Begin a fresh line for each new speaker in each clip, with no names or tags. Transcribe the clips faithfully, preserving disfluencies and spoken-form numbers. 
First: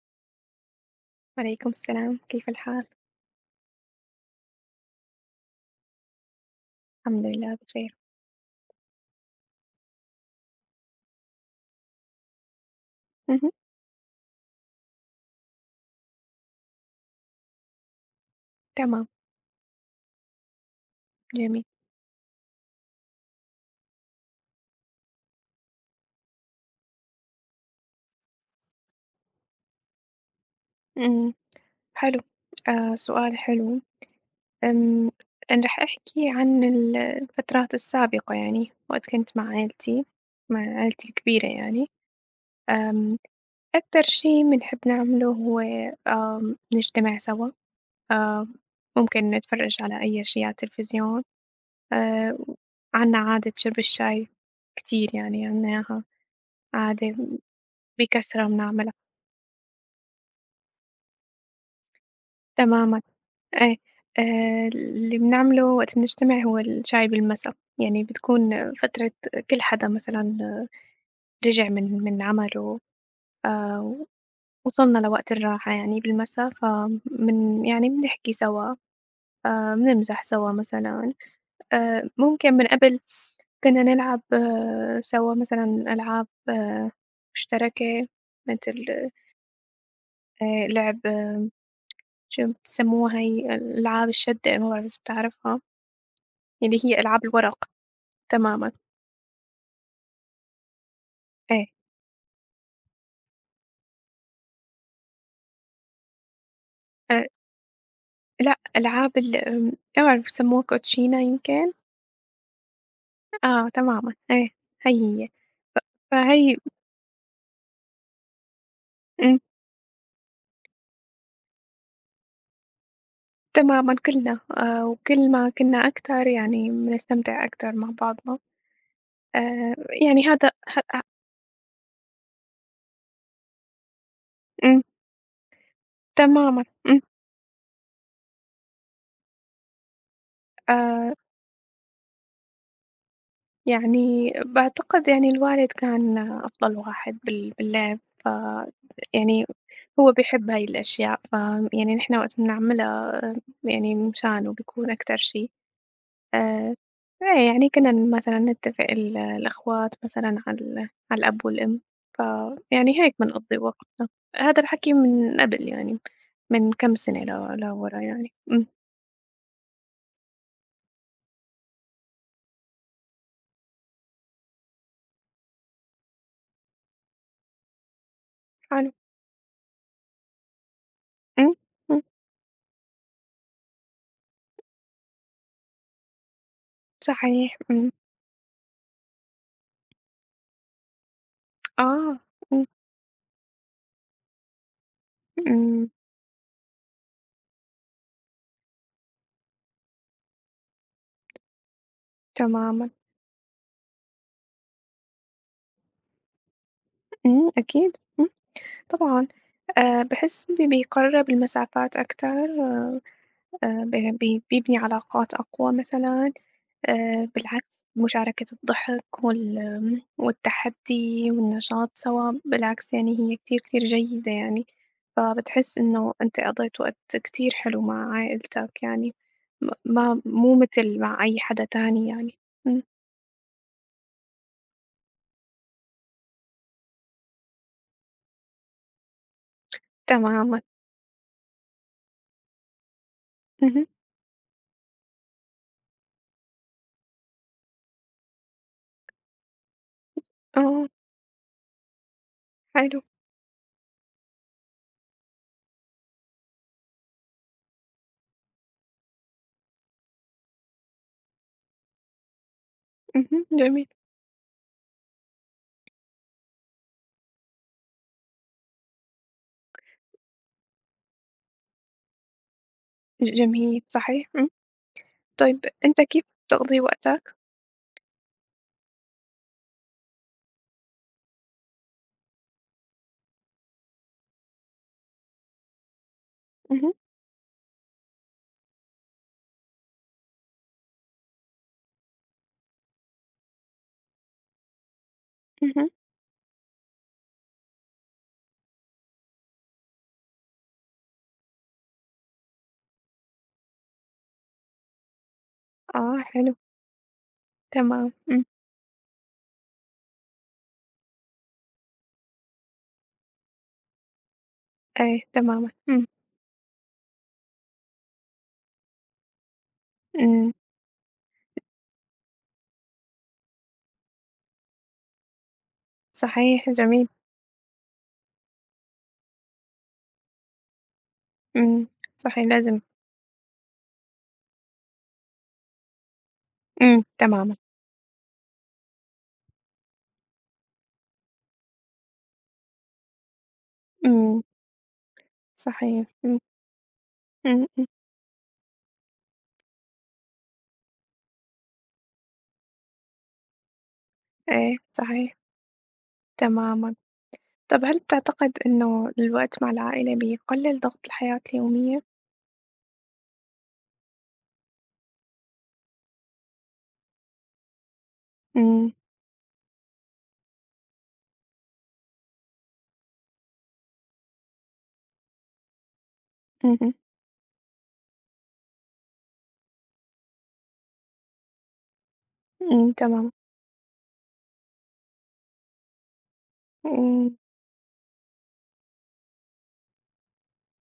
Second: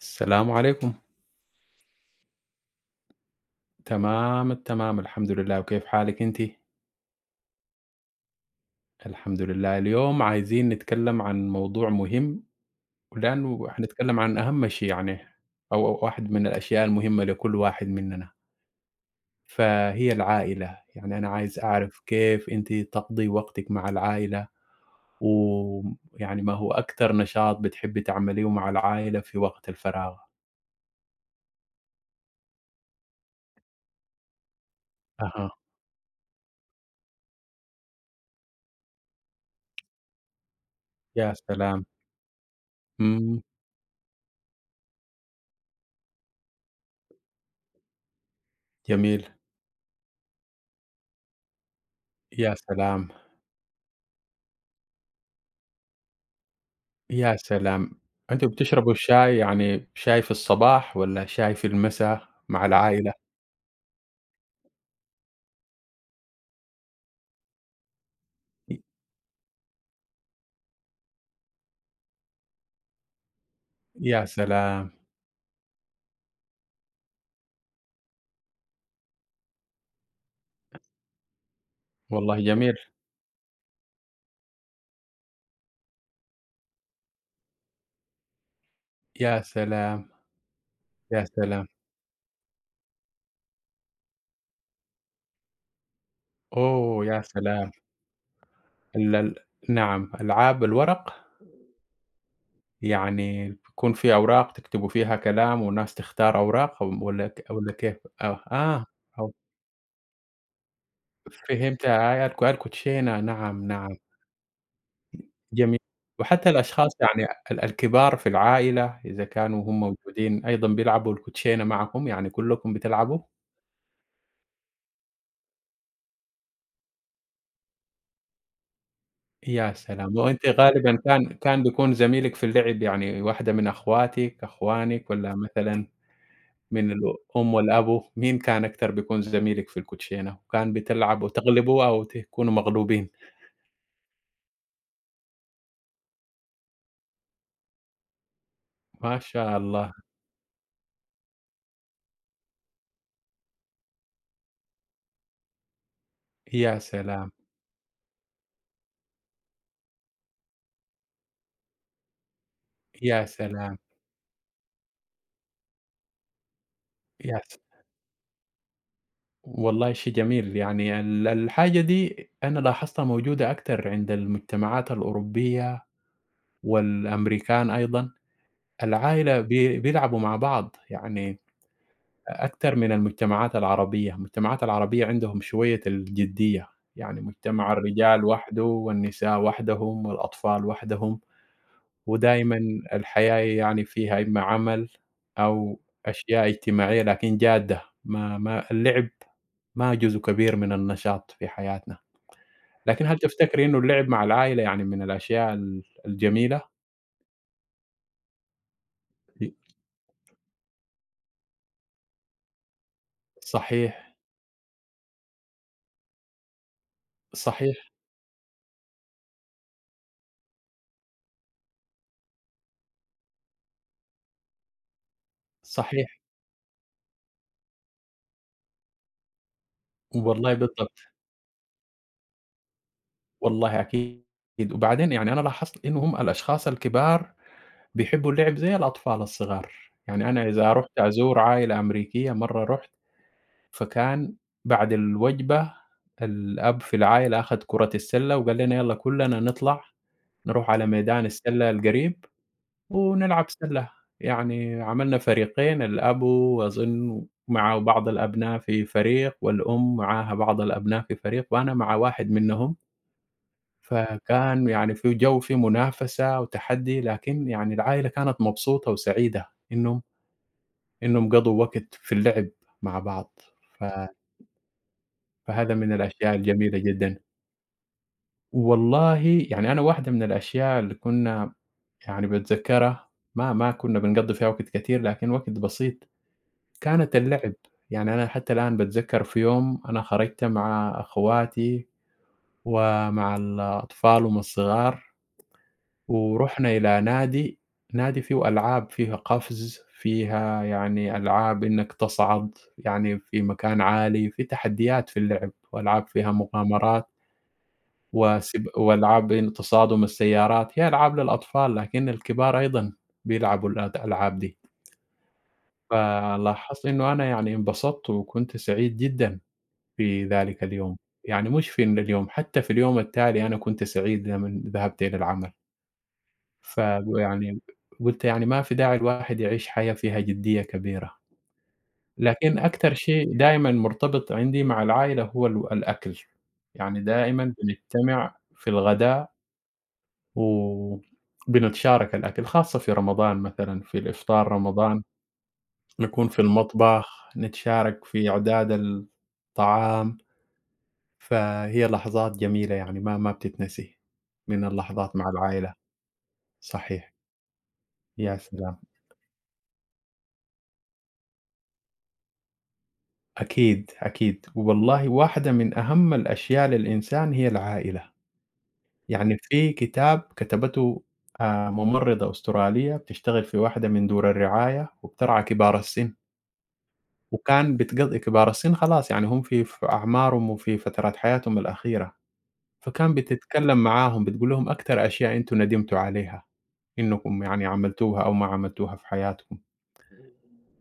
السلام عليكم.
وعليكم السلام، كيف الحال؟
تمام التمام، الحمد لله، وكيف حالِك أنتِ؟
الحمد لله بخير.
الحمد لله، اليوم عايزين نتكلم عن موضوع مهم،
اهم.
ولأنه حنتكلم عن أهم شيء يعني أو أو واحد من الأشياء المهمة لكل واحد مننا،
تمام.
فهي العائلة، يعني أنا عايز
جميل.
أعرف كيف أنتِ تقضي وقتِك مع العائلة، ويعني ما هو أكتر نشاط بتحبي تعمليه مع العائلة في وقت الفراغ؟
إمم، حلو. آآ سؤال حلو. آمم،
أها،
أنا راح أحكي عن ال الفترات السابقة يعني، وقت كنت مع عيلتي، مع عيلتي
يا
الكبيرة
سلام!
يعني. آمم،
إمم،
أكتر شي بنحب نعمله هو آمم، نجتمع سوا، آآ
جميل،
ممكن نتفرج على أي شي على التلفزيون. آآ،
يا سلام!
عندنا عادة شرب الشاي كتير يعني، عندنا إياها عادة
يا سلام!
بكثرة
أنتم
بنعملها.
بتشربوا الشاي يعني شاي في الصباح والّا شاي في المسا مع
تمامًا.
العائلة؟
أي. آآ اللي بنعمله وقت بنجتمع هو الشاي بالمسا، يعني بتكون
ي
فترة كل حدا مثلًا رجع من من عمله، آآ
يا
وصلنا
سلام!
لوقت الراحة يعني بالمسا، فمن يعني بنحكي سوا، آآ بنمزح سوا مثلًا، آآ
والله
ممكن من
جميل.
قبل كنا نلعب آه، سوا مثلًا ألعاب آه، مشتركة مثل
يا سلام!
آآ لعب
يا
آه،
سلام!
شو بسموها هي ألعاب الشدة، ما بعرف إذا بتعرفها، اللي هي
أوه يا
ألعاب الورق
سلام!
تمامًا.
ال ال نعم، ألعاب الورق؟
إيه.
يعني بيكون في أوراق تكتبوا فيها كلام والناس تختار أوراق و
آآ
والّا ك والّا كيف؟ آه،
لأ
آه،
ألعاب
أو
ال آمم، ما أعرف بيسموها كوتشينة يمكن؟
فهمت، آه الك الكوتشينة، نعم،
آه
نعم.
تمامًا، إيه هي هي،
جميل. وحتى
فهي
الأشخاص يعني ال الكبار في العائلة إذا
إمم،
كانوا هم موجودين أيضًا بيلعبوا الكوتشينة معكم، يعني كلّكم بتلعبوا؟
تمامًا كلنا، آآ، وكل ما كنا أكتر يعني بنستمتع أكتر مع بعضنا.
يا
آآ
سلام!
يعني
وأنتِ
هذا
غالبًا
ه
كان كان بيكون زميلِك في اللعب يعني واحدة من أخواتِك،
إمم.
أخوانِك والّا مثلًا
تمامًا.
من
إمم.
الأم والأبو، مين كان أكتر بيكون زميلِك في الكوتشينة وكان
آآ
بتلعب وتغلبوا أو تكونوا مغلوبين؟
يعني باعتقد يعني الوالد كان أفضل واحد بال باللعب. ف
ما
يعني
شاء الله!
هو بيحب هاي الأشياء. ف يعني نحن وقت بنعملها آه، يعني مشانه بيكون أكتر شي. آآ،
يا سلام!
إيه يعني كنا مثلًا نتفق ال الأخوات مثلًا على ال على الأب والأم، فيعني هيك
يا
بنقضّي
سلام!
وقتنا، هذا الحكي من قبل يعني، من كام سنة
يا
ل لورا يعني. إمم.
والله شيء جميل، يعني ال الحاجة دي أنا لاحظتها موجودة أكتر عند المجتمعات الأوروبية والأمريكان أيضًا،
حلو.
العائلة بي بيلعبوا مع بعض، يعني
إمم. إمم.
أكتر من المجتمعات العربية، المجتمعات العربية عندهم شوية الجدية، يعني
صحيح.
مجتمع
إمم.
الرجال وحده والنساء وحدهم والأطفال وحدهم.
آه.
ودايمًا
إمم.
الحياة يعني فيها إما عمل أو
إمم.
أشياء اجتماعية لكن جادة، ما ما اللعب ما جزء كبير من النشاط في حياتنا،
تمامًا.
لكن هل تفتكري إنه اللعب مع العائلة يعني من الأشياء ال الجميلة؟
إمم. أكيد. إمم. طبعًا.
ي
آآ، باحس بي بيقرّب المسافات أكتر. آآ، ب بي
صحيح،
بي- بيبني علاقات أقوى مثلًا. آآ
صحيح،
بالعكس، مشاركة الضحك وال آمم، والتحدّي والنشاط سوا، بالعكس يعني هي كتير، كتير جيدة يعني، فبتحس
صحيح،
إنه أنت قضيت وقت كتير حلو مع عائلتك يعني، م ما
والله
مو
بالضبط،
متل مع أي حدا تاني يعني. إمم.
والله أكيد، وبعدين يعني أنا لاحظت إنه هم الأشخاص الكبار بيحبوا اللعب زي الأطفال الصغار، يعني أنا
تمامًا.
إذا رُحت أزور عائلة أمريكية مرة رُحت
اهم.
فكان بعد الوجبة الأب في العائلة أخد كرة السلة وقال لنا: «يالّا كلّنا نطلع نروح على
آه.
ميدان السلة القريب
حلو.
ونلعب سلة.» يعني عملنا فريقين، الأب وأظن معه بعض الأبناء في فريق والأم معاها بعض الأبناء في فريق وأنا مع واحد منهم،
اهم. جميل.
فكان يعني في جو في منافسة وتحدي، لكن يعني العائلة كانت مبسوطة وسعيدة إنهم إنهم قضوا وقت في اللعب مع بعض.
جميل.
ف
صحيح. إمم. طيب
فهذا من
أنت كيف
الأشياء الجميلة
بتقضي
جدًا.
وقتك؟
والله يعني أنا واحدة من الأشياء اللي كنا يعني باتذكّرها ما ما كنا بنقضّي فيها وقت كتير، لكن وقت بسيط،
اهم.
كانت اللعب. يعني أنا حتى الآن باتذكّر في يوم أنا خرجت مع أخواتي ومع الأطفال هم الصغار
اهم.
ورُحنا إلى نادي، نادي فيه ألعاب، فيها قفز، فيها يعني ألعاب إنّك تصعد يعني في مكان عالي، في تحديات في اللعب وألعاب
آه.
فيها
حلو.
مغامرات.
تمام. إمم.
وسب وألعاب تصادم السيارات، هي ألعاب للأطفال، لكن الكبار أيضًا بيلعبوا الأد الألعاب دي،
إيه. تمامًا. إمم.
فلاحظت إنه أنا يعني انبسطت وكنت سعيد جدًا في
إمم.
ذلك اليوم، يعني مش في ال اليوم، حتى في اليوم التالي أنا كنت سعيد لمن ذهبت إلى العمل،
صحيح. جميل.
فيعني قُلت يعني ما في داعي الواحد يعيش حياة فيها جدية كبيرة،
إمم. صحيح
لكن
لازم.
أكتر شيء دايمًا مرتبط عندي مع العائلة هو ال الأكل، يعني
إمم.
دائمًا
تمامًا.
بنجتمع في الغداء و بنتشارك الأكل، خاصة في رمضان مثلًا في
إمم.
الإفطار رمضان
صحيح.
نكون
إمم.
في المطبخ،
إمم. إمم.
نتشارك في إعداد الطعام، فهي لحظات جميلة يعني ما ما بتتنسي من
إيه.
اللحظات مع
صحيح.
العائلة،
تمامًا.
صحيح،
طَب هل
يا
بتعتقد
سلام!
إنه الوقت مع العائلة بيقلل ضغط الحياة اليومية؟
أكيد، أكيد، والله واحدة من أهم الأشياء للإنسان هي العائلة،
إمم.
يعني في كتاب كتبته آآ ممرضة أسترالية بتشتغل في واحدة من دور الرعاية وبترعى كبار السن.
اهم.
وكان بتقضي كبار السن خلاص يعني هم في في أعمارهم وفي فترات حياتهم الأخيرة،
إمم.
فكان
تمامًا.
بتتكلم معاهم بتقول لهم أكتر أشياء أنتم ندمتوا عليها،
إمم.
إنكم يعني عملتوها أو ما عملتوها في حياتكم،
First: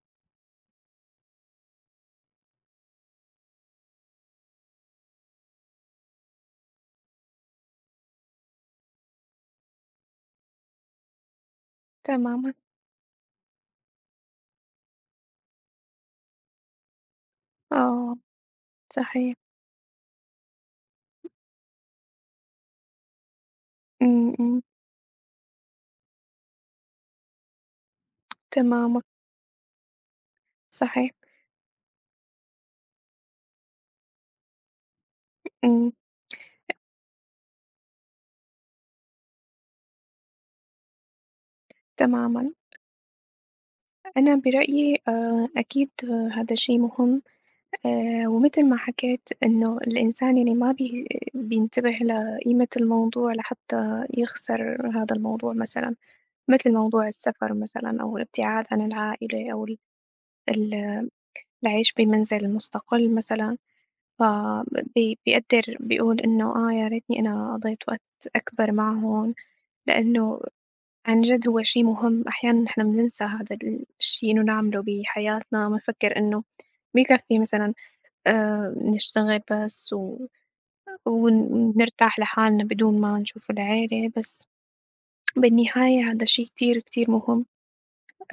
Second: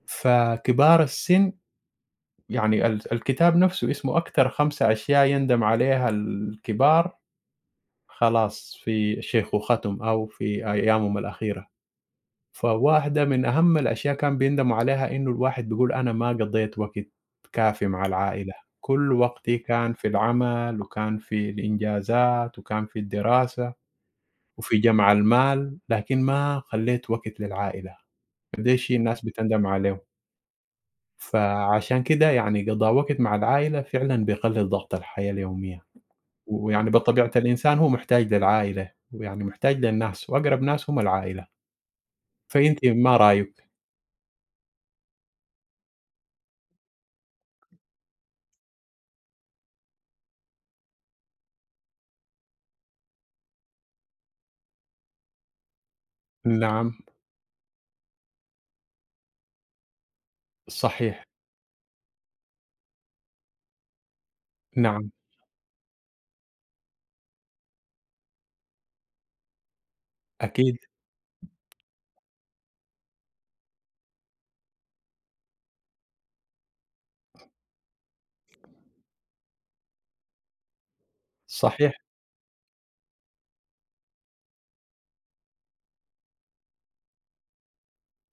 فكبار السن يعني ال الكتاب نفسه اسمه أكتر خمسة أشياء يندم عليها الكبار خلاص في شيخوختهم أو في أيامهم الأخيرة.
تمامًا.
فواحدة من أهم الأشياء كان بيندموا عليها إنه الواحد بيقول أنا ما قضيت وقت كافي مع
آه.
العائلة، كل
صحيح.
وقتي كان في العمل وكان في الإنجازات وكان في الدراسة
إمم. إمم.
وفي جمع المال، لكن ما خلّيت وقت للعائلة، فده شيء
تمامًا.
الناس بتندم عليه،
صحيح.
فعشان كده يعني قضاء وقت مع العائلة فعلًا بيقلل ضغط الحياة اليومية،
إمم.
ويعني بطبيعة الإنسان هو محتاج للعائلة، ويعني محتاج للناس وأقرب ناس هم العائلة،
تمامًا.
فأنتِ ما رأيِك؟
أنا برأيي آآ أكيد هذا شيء مهم. آآ ومثل ما حكيت إنه الإنسان يعني ما بي بينتبه لقيمة الموضوع لحتى يخسر هذا الموضوع مثلًا، مثل
نعم،
موضوع السفر مثلًا أو الابتعاد عن العائلة أو ال ال
صحيح.
العيش بمنزل مستقل مثلًا. ف
نعم،
بي بيقدر بيقول إنه آه يا ريتني أنا قضيت وقت أكبر معهم، لإنه
أكيد،
عن جد هو شي مهم، أحيانًا نحن بننسى هذا الشي إنه نعمله بحياتنا، بنفكر إنه بيكفي مثلًا آآ نشتغل بس و ون
صحيح،
ونرتاح لحالنا بدون ما نشوف العيلة، بس بالنهاية هذا الشي كتير كتير مهم.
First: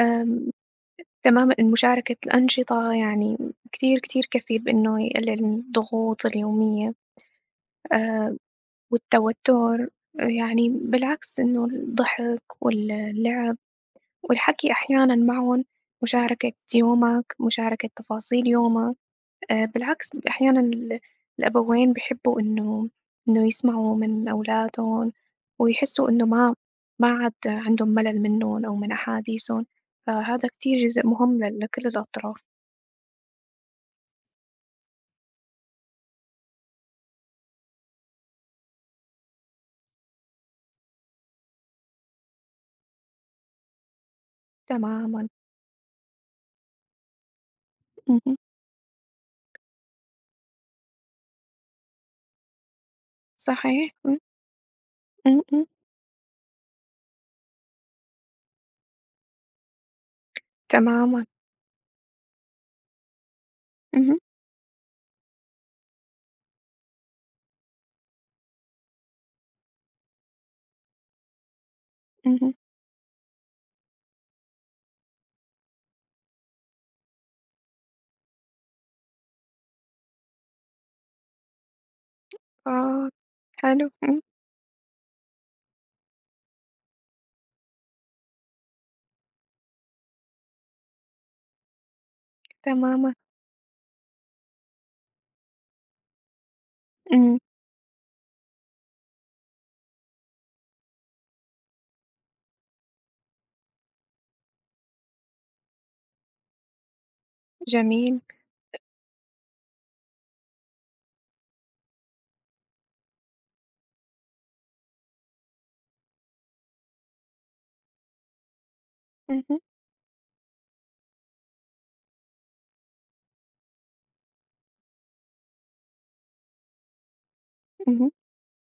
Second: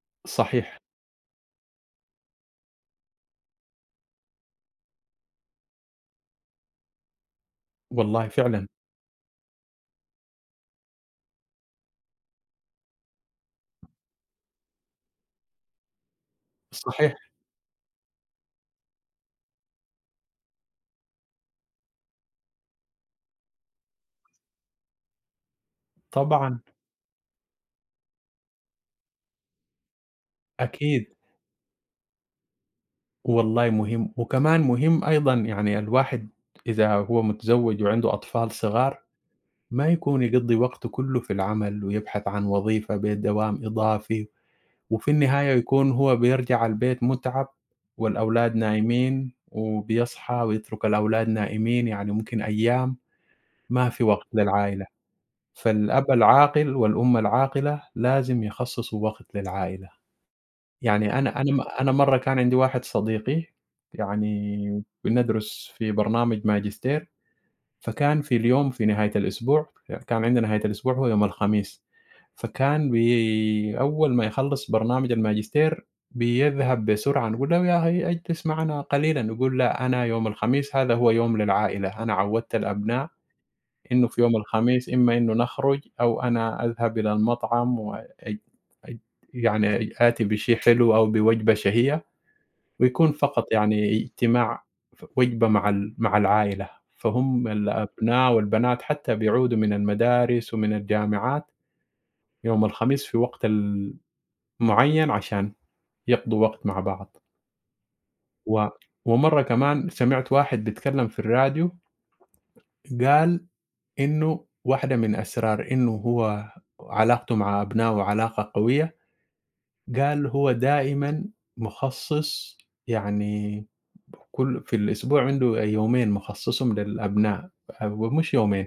آمم،
صحيح،
تمامًا مشاركة الأنشطة يعني كتير كتير كفيل بإنه يقلل من الضغوط اليومية،
والله
آآ،
فعلًا،
والتوتر، يعني بالعكس إنه الضحك واللعب والحكي أحيانًا معهم، مشاركة
صحيح،
يومك، مشاركة تفاصيل يومك. آآ بالعكس بيبقى أحيانًا ال الأبوين بيحبّوا إنه إنه يسمعوا من أولادهم، ويحسّوا إنه ما
طبعًا،
ما عاد عندهم ملل منّن أو من أحاديثهم، فهذا كتير جزء
أكيد،
مهم ل لكل الأطراف.
والله مهم، وكمان مهم أيضًا يعني الواحد إذا هو متزوج وعنده أطفال صغار ما يكون يقضّي وقته كله في العمل ويبحث عن وظيفة بدوام إضافي، وفي
تمامًا.
النهاية يكون هو بيرجع البيت مُتعب
اهم.
والأولاد نايمين وبيصحى ويترك الأولاد نائمين، يعني ممكن أيام ما
صحيح.
في
إمم.
وقت للعائلة.
إمم. إمم.
فالأب العاقل والأم العاقلة لازم يخصصوا وقت للعائلة، يعني
تمامًا.
أنا أنا م أنا مرّة كان عندي واحد صديقي
اهم.
يعني بندرس في برنامج ماجستير، فكان في اليوم في نهاية الأسبوع كان عندنا نهاية الأسبوع هو يوم الخميس،
اهم.
فكان بي أول ما يخلّص برنامج الماجستير بيذهب بسرعة نقول له: «يا أخي اجلس معنا قليلًا.» يقول: «لأ، أنا يوم الخميس هذا هو يوم للعائلة، أنا عوّدت
آه.
الأبناء»
حلو.
إنه
إمم.
في يوم الخميس إمّا إنه نخرج أو أنا أذهب إلى المطعم و أج أج يعني آتي بشيء حلو أو بوجبة شهية ويكون
تمامًا.
فقط يعني اجتماع ف وجبة مع ال مع العائلة،
إمم.
فهم الأبناء والبنات حتى بيعودوا من المدارس ومن الجامعات يوم الخميس في وقت ال معيّن عشان يقضوا وقت مع بعض.
جميل.
و ومرّة كمان سمعت واحد بيتكلّم في الراديو قال إنه واحدة من أسرار إنه هو علاقته مع أبنائه علاقة قوية،
اهم.
قال هو دائمًا مخصّص يعني كل في الأسبوع عنده يومين مخصّصهم للأبناء،
اهم.
هو مش يومين،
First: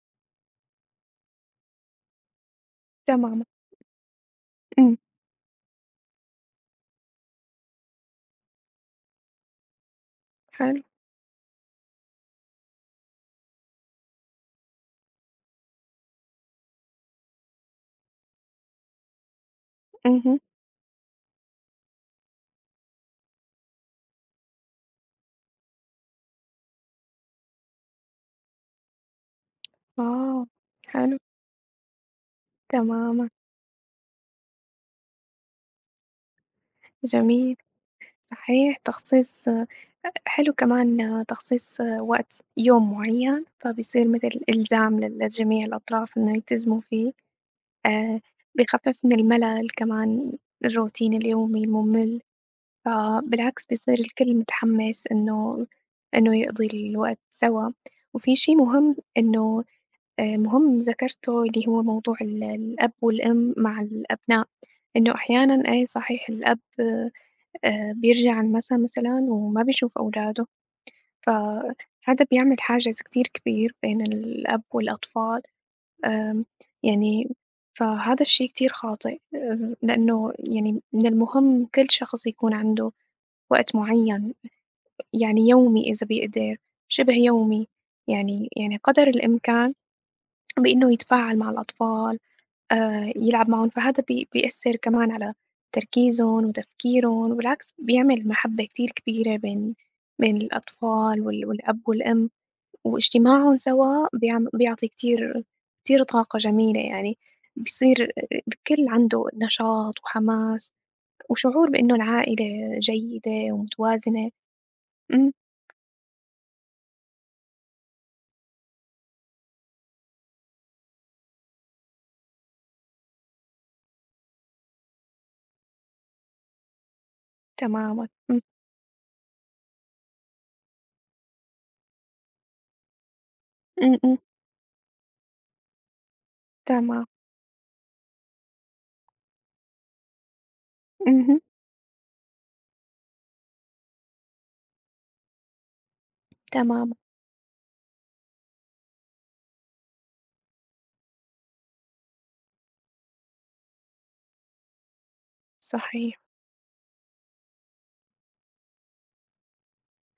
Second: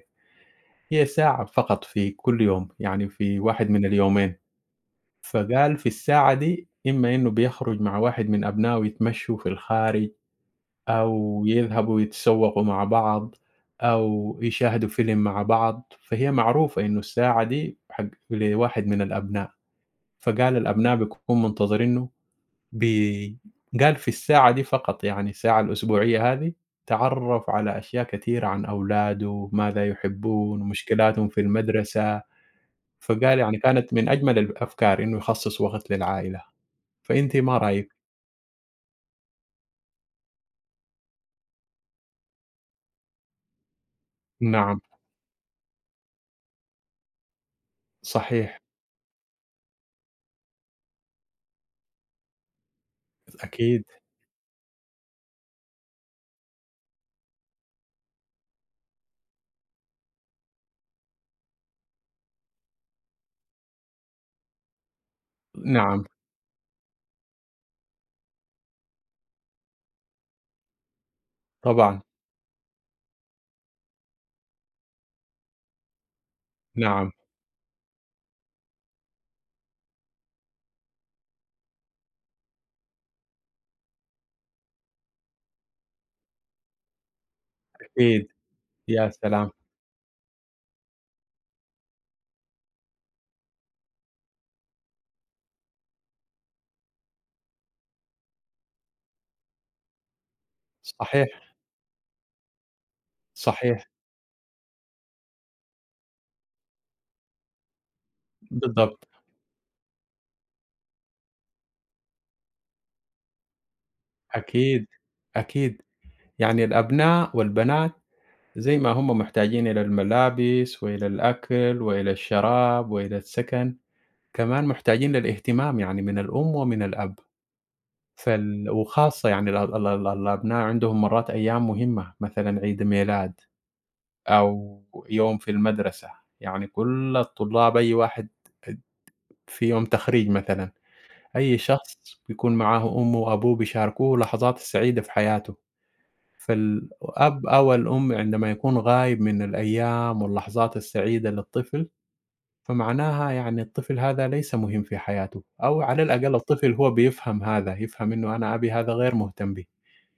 هي ساعة فقط في كل يوم، يعني في
تمامًا.
واحد من اليومين،
إمم.
فقال في الساعة دي إما إنه بيخرج مع واحد من أبنائه يتمشوا في الخارج
حلو.
أو يذهبوا يتسوقوا مع بعض، أو يشاهدوا فيلم مع بعض، فهي معروفة إنه الساعة دي حق لواحد من الأبناء،
اهم.
فقال الأبناء بيكونوا منتظرينه ب قال في الساعة دي فقط يعني الساعة الأسبوعية هذه تعرّف على أشياء كثيرة عن أولاده، ماذا
آه.
يحبون،
حلو.
مشكلاتهم في المدرسة،
تمامًا.
فقال يعني كانت من أجمل الأفكار إنه يخصص وقت للعائلة، فأنتِ
جميل.
ما رأيِك؟
صحيح. تخصيص حلو كمان آه، تخصيص آه، وقت يوم معين، فبيصير مثل
نعم،
إلزام لل لجميع الأطراف إنه يلتزموا فيه. آآ
صحيح،
بيخفف من الملل كمان، الروتين اليومي الممل، فبالعكس
أكيد،
بيصير الكل متحمس إنه إنه يقضي الوقت سوا. وفي شي مهم إنه آآ مهم ذكرته اللي هو موضوع ال الأب والأم مع الأبناء، إنه أحيانًا إيه
نعم،
صحيح الأب آآ بيرجع عن المسا مثلًا وما بيشوف أولاده.
طبعًا،
فهذا بيعمل حاجز كتير كبير بين الأب والأطفال. آمم،
نعم.
يعني فهذا الشي كتير خاطئ، آآ، لأنه يعني من المهم كل شخص يكون عنده وقت معين، يعني يومي إذا بيقدر، شبه يومي،
أكيد،
يعني يعني قدر
يا سلام!
الإمكان بإنه يتفاعل مع الأطفال، آآ، يلعب معاهم، فهذا بي بيأثّر كمان على تركيزهم وتفكيرهم، وبالعكس بيعمل محبة كتير كبيرة بين بين الأطفال
صحيح،
وال والأب والأم. واجتماعهم
صحيح،
سوا بيعم بيعطي كتير كتير طاقة جميلة يعني، بيصير الكل
بالضبط،
عنده نشاط وحماس وشعور بإنه العائلة جيدة ومتوازنة.
أكيد،
إمم.
أكيد، يعني الأبناء والبنات زي ما هم محتاجين إلى الملابس وإلى الأكل وإلى الشراب وإلى السكن، كمان محتاجين للاهتمام يعني من الأم ومن الأب،
تمامًا. إمم.
فال وخاصة يعني ال ال ال الأبناء عندهم مرات أيام مهمة، مثلًا عيد ميلاد
إمم. إمم.
أو يوم في المدرسة، يعني
تمام.
كل الطلاب أي واحد في يوم تخريج مثلًا.
اهم.
أي شخص بيكون معاه أمه وأبوه بيشاركوه لحظات السعيدة في حياته،
تمامًا.
فالأب أو الأم عندما يكون غايب من الأيام واللحظات السعيدة للطفل، فمعناها يعني الطفل هذا ليس مهم في حياته، أو على
صحيح.
الأقل الطفل هو بيفهم هذا، يفهم إنه أنا أبي هذا غير مهتم بي،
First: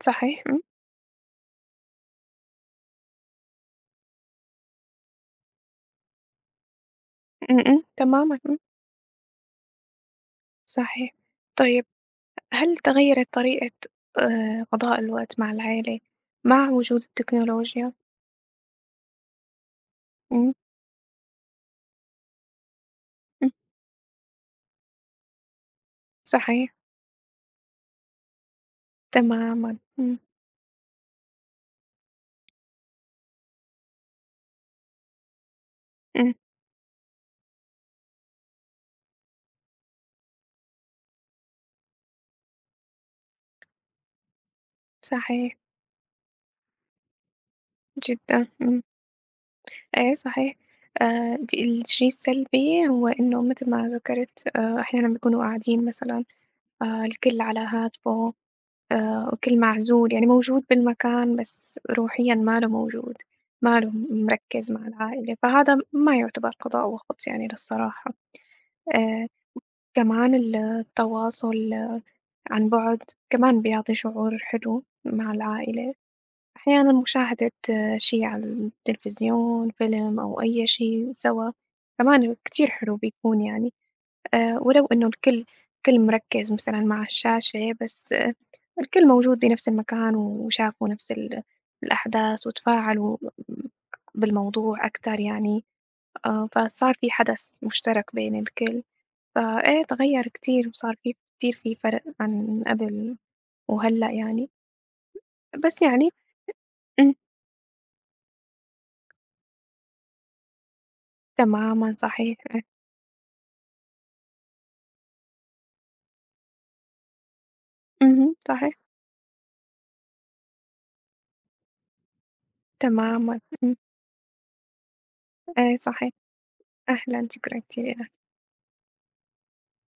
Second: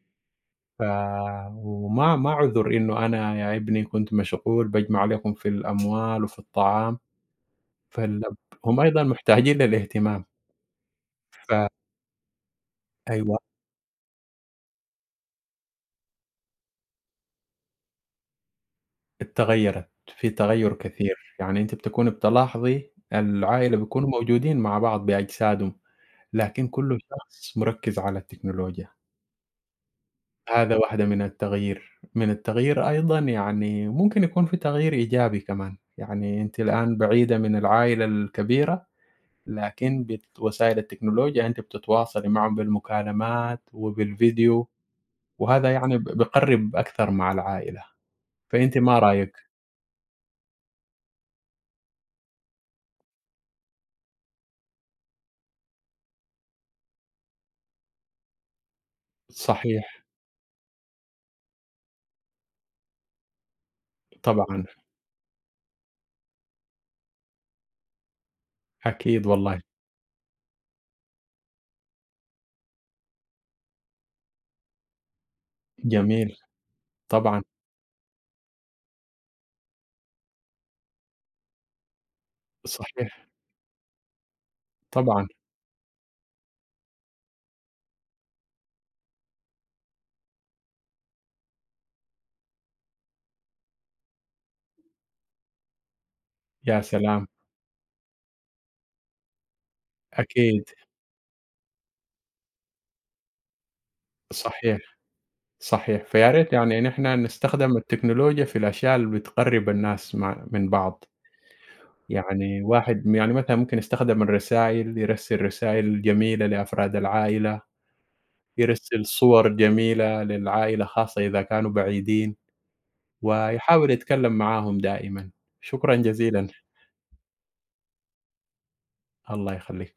صحيح. إمم.
ف وما ما عذر إنه أنا يا ابني كنت مشغول باجمع لكم في الأموال وفي الطعام،
إمم. إمم.
فال
تمامًا. إمم.
هم أيضًا محتاجين للاهتمام،
صحيح.
ف
طيب هل تغيّرت
أيوه.
طريقة آآ قضاء الوقت مع العيلة مع وجود التكنولوجيا؟
اتغيّرت، في
إمم.
تغيُّر كثير، يعني أنتِ بتكوني بتلاحظي
إمم.
العائلة بيكونوا موجودين مع بعض بأجسادهم، لكن
صحيح.
كل شخص مركّز على التكنولوجيا،
تمامًا. إمم.
هذا واحدة من التغيير. من التغيير أيضًا يعني ممكن يكون في تغيير إيجابي كمان،
إمم.
يعني أنتِ الآن بعيدة من العائلة الكبيرة، لكن بت وسائل التكنولوجيا أنتِ بتتواصلي معاهم بالمكالمات وبالفيديو،
صحيح.
وهذا يعني ب بيقرّب أكثر مع العائلة،
جدًا
فأنتِ
إمم.
ما رأيِك؟
أيوه صحيح. آآ ب الشيء السلبي هو إنه مثل ما ذكرت، آآ أحيانًا بيكونوا قاعدين مثلًا آآ الكل على هاتفه، آآ وكل
صحيح،
معزول، يعني موجود بالمكان بس روحيًا ما له موجود، ما له
طبعًا،
مركّز مع العائلة، فهذا ما يُعتبر قضاء وقت يعني للصراحة.
أكيد
آآ
والله.
كمان ال التواصل عن بُعد كمان بيعطي شعور حلو مع العائلة.
جميل،
أحيانًا
طبعًا،
مشاهدة آه، شي على التلفزيون، فيلم أو أي شي سوا كمان كتير حلو
صحيح،
بيكون يعني، آآ ولو إنه
طبعًا،
الكل الكل مركّز مثلًا مع الشاشة بس آه، الكل موجود بنفس المكان وشافوا نفس ال الأحداث وتفاعلوا بالموضوع أكتر يعني. آه.
يا
فصار في
سلام!
حدث مشترك بين الكل، فإيه تغيّر كتير
أكيد،
وصار في كتير في فرق عن قبل وهلأ يعني.
صحيح،
بس
صحيح،
يعني
فيا ريت يعني
إمم.
نحن نستخدم التكنولوجيا في الأشياء اللي بتقرّب الناس مع من بعض،
تمامًا صحيح.
يعني واحد يعني مثلًا ممكن يستخدم الرسايل، يرسل رسايل جميلة لأفراد العائلة،
اهم. صحيح.
يرسل صور جميلة للعائلة خاصة إذا كانوا بعيدين،
تمامًا. إمم.
ويحاول يتكلم معاهم دائمًا،
أي
شكرًا
صحيح.
جزيلًا،
أهلًا، شكرًا كتير.
الله يخليك.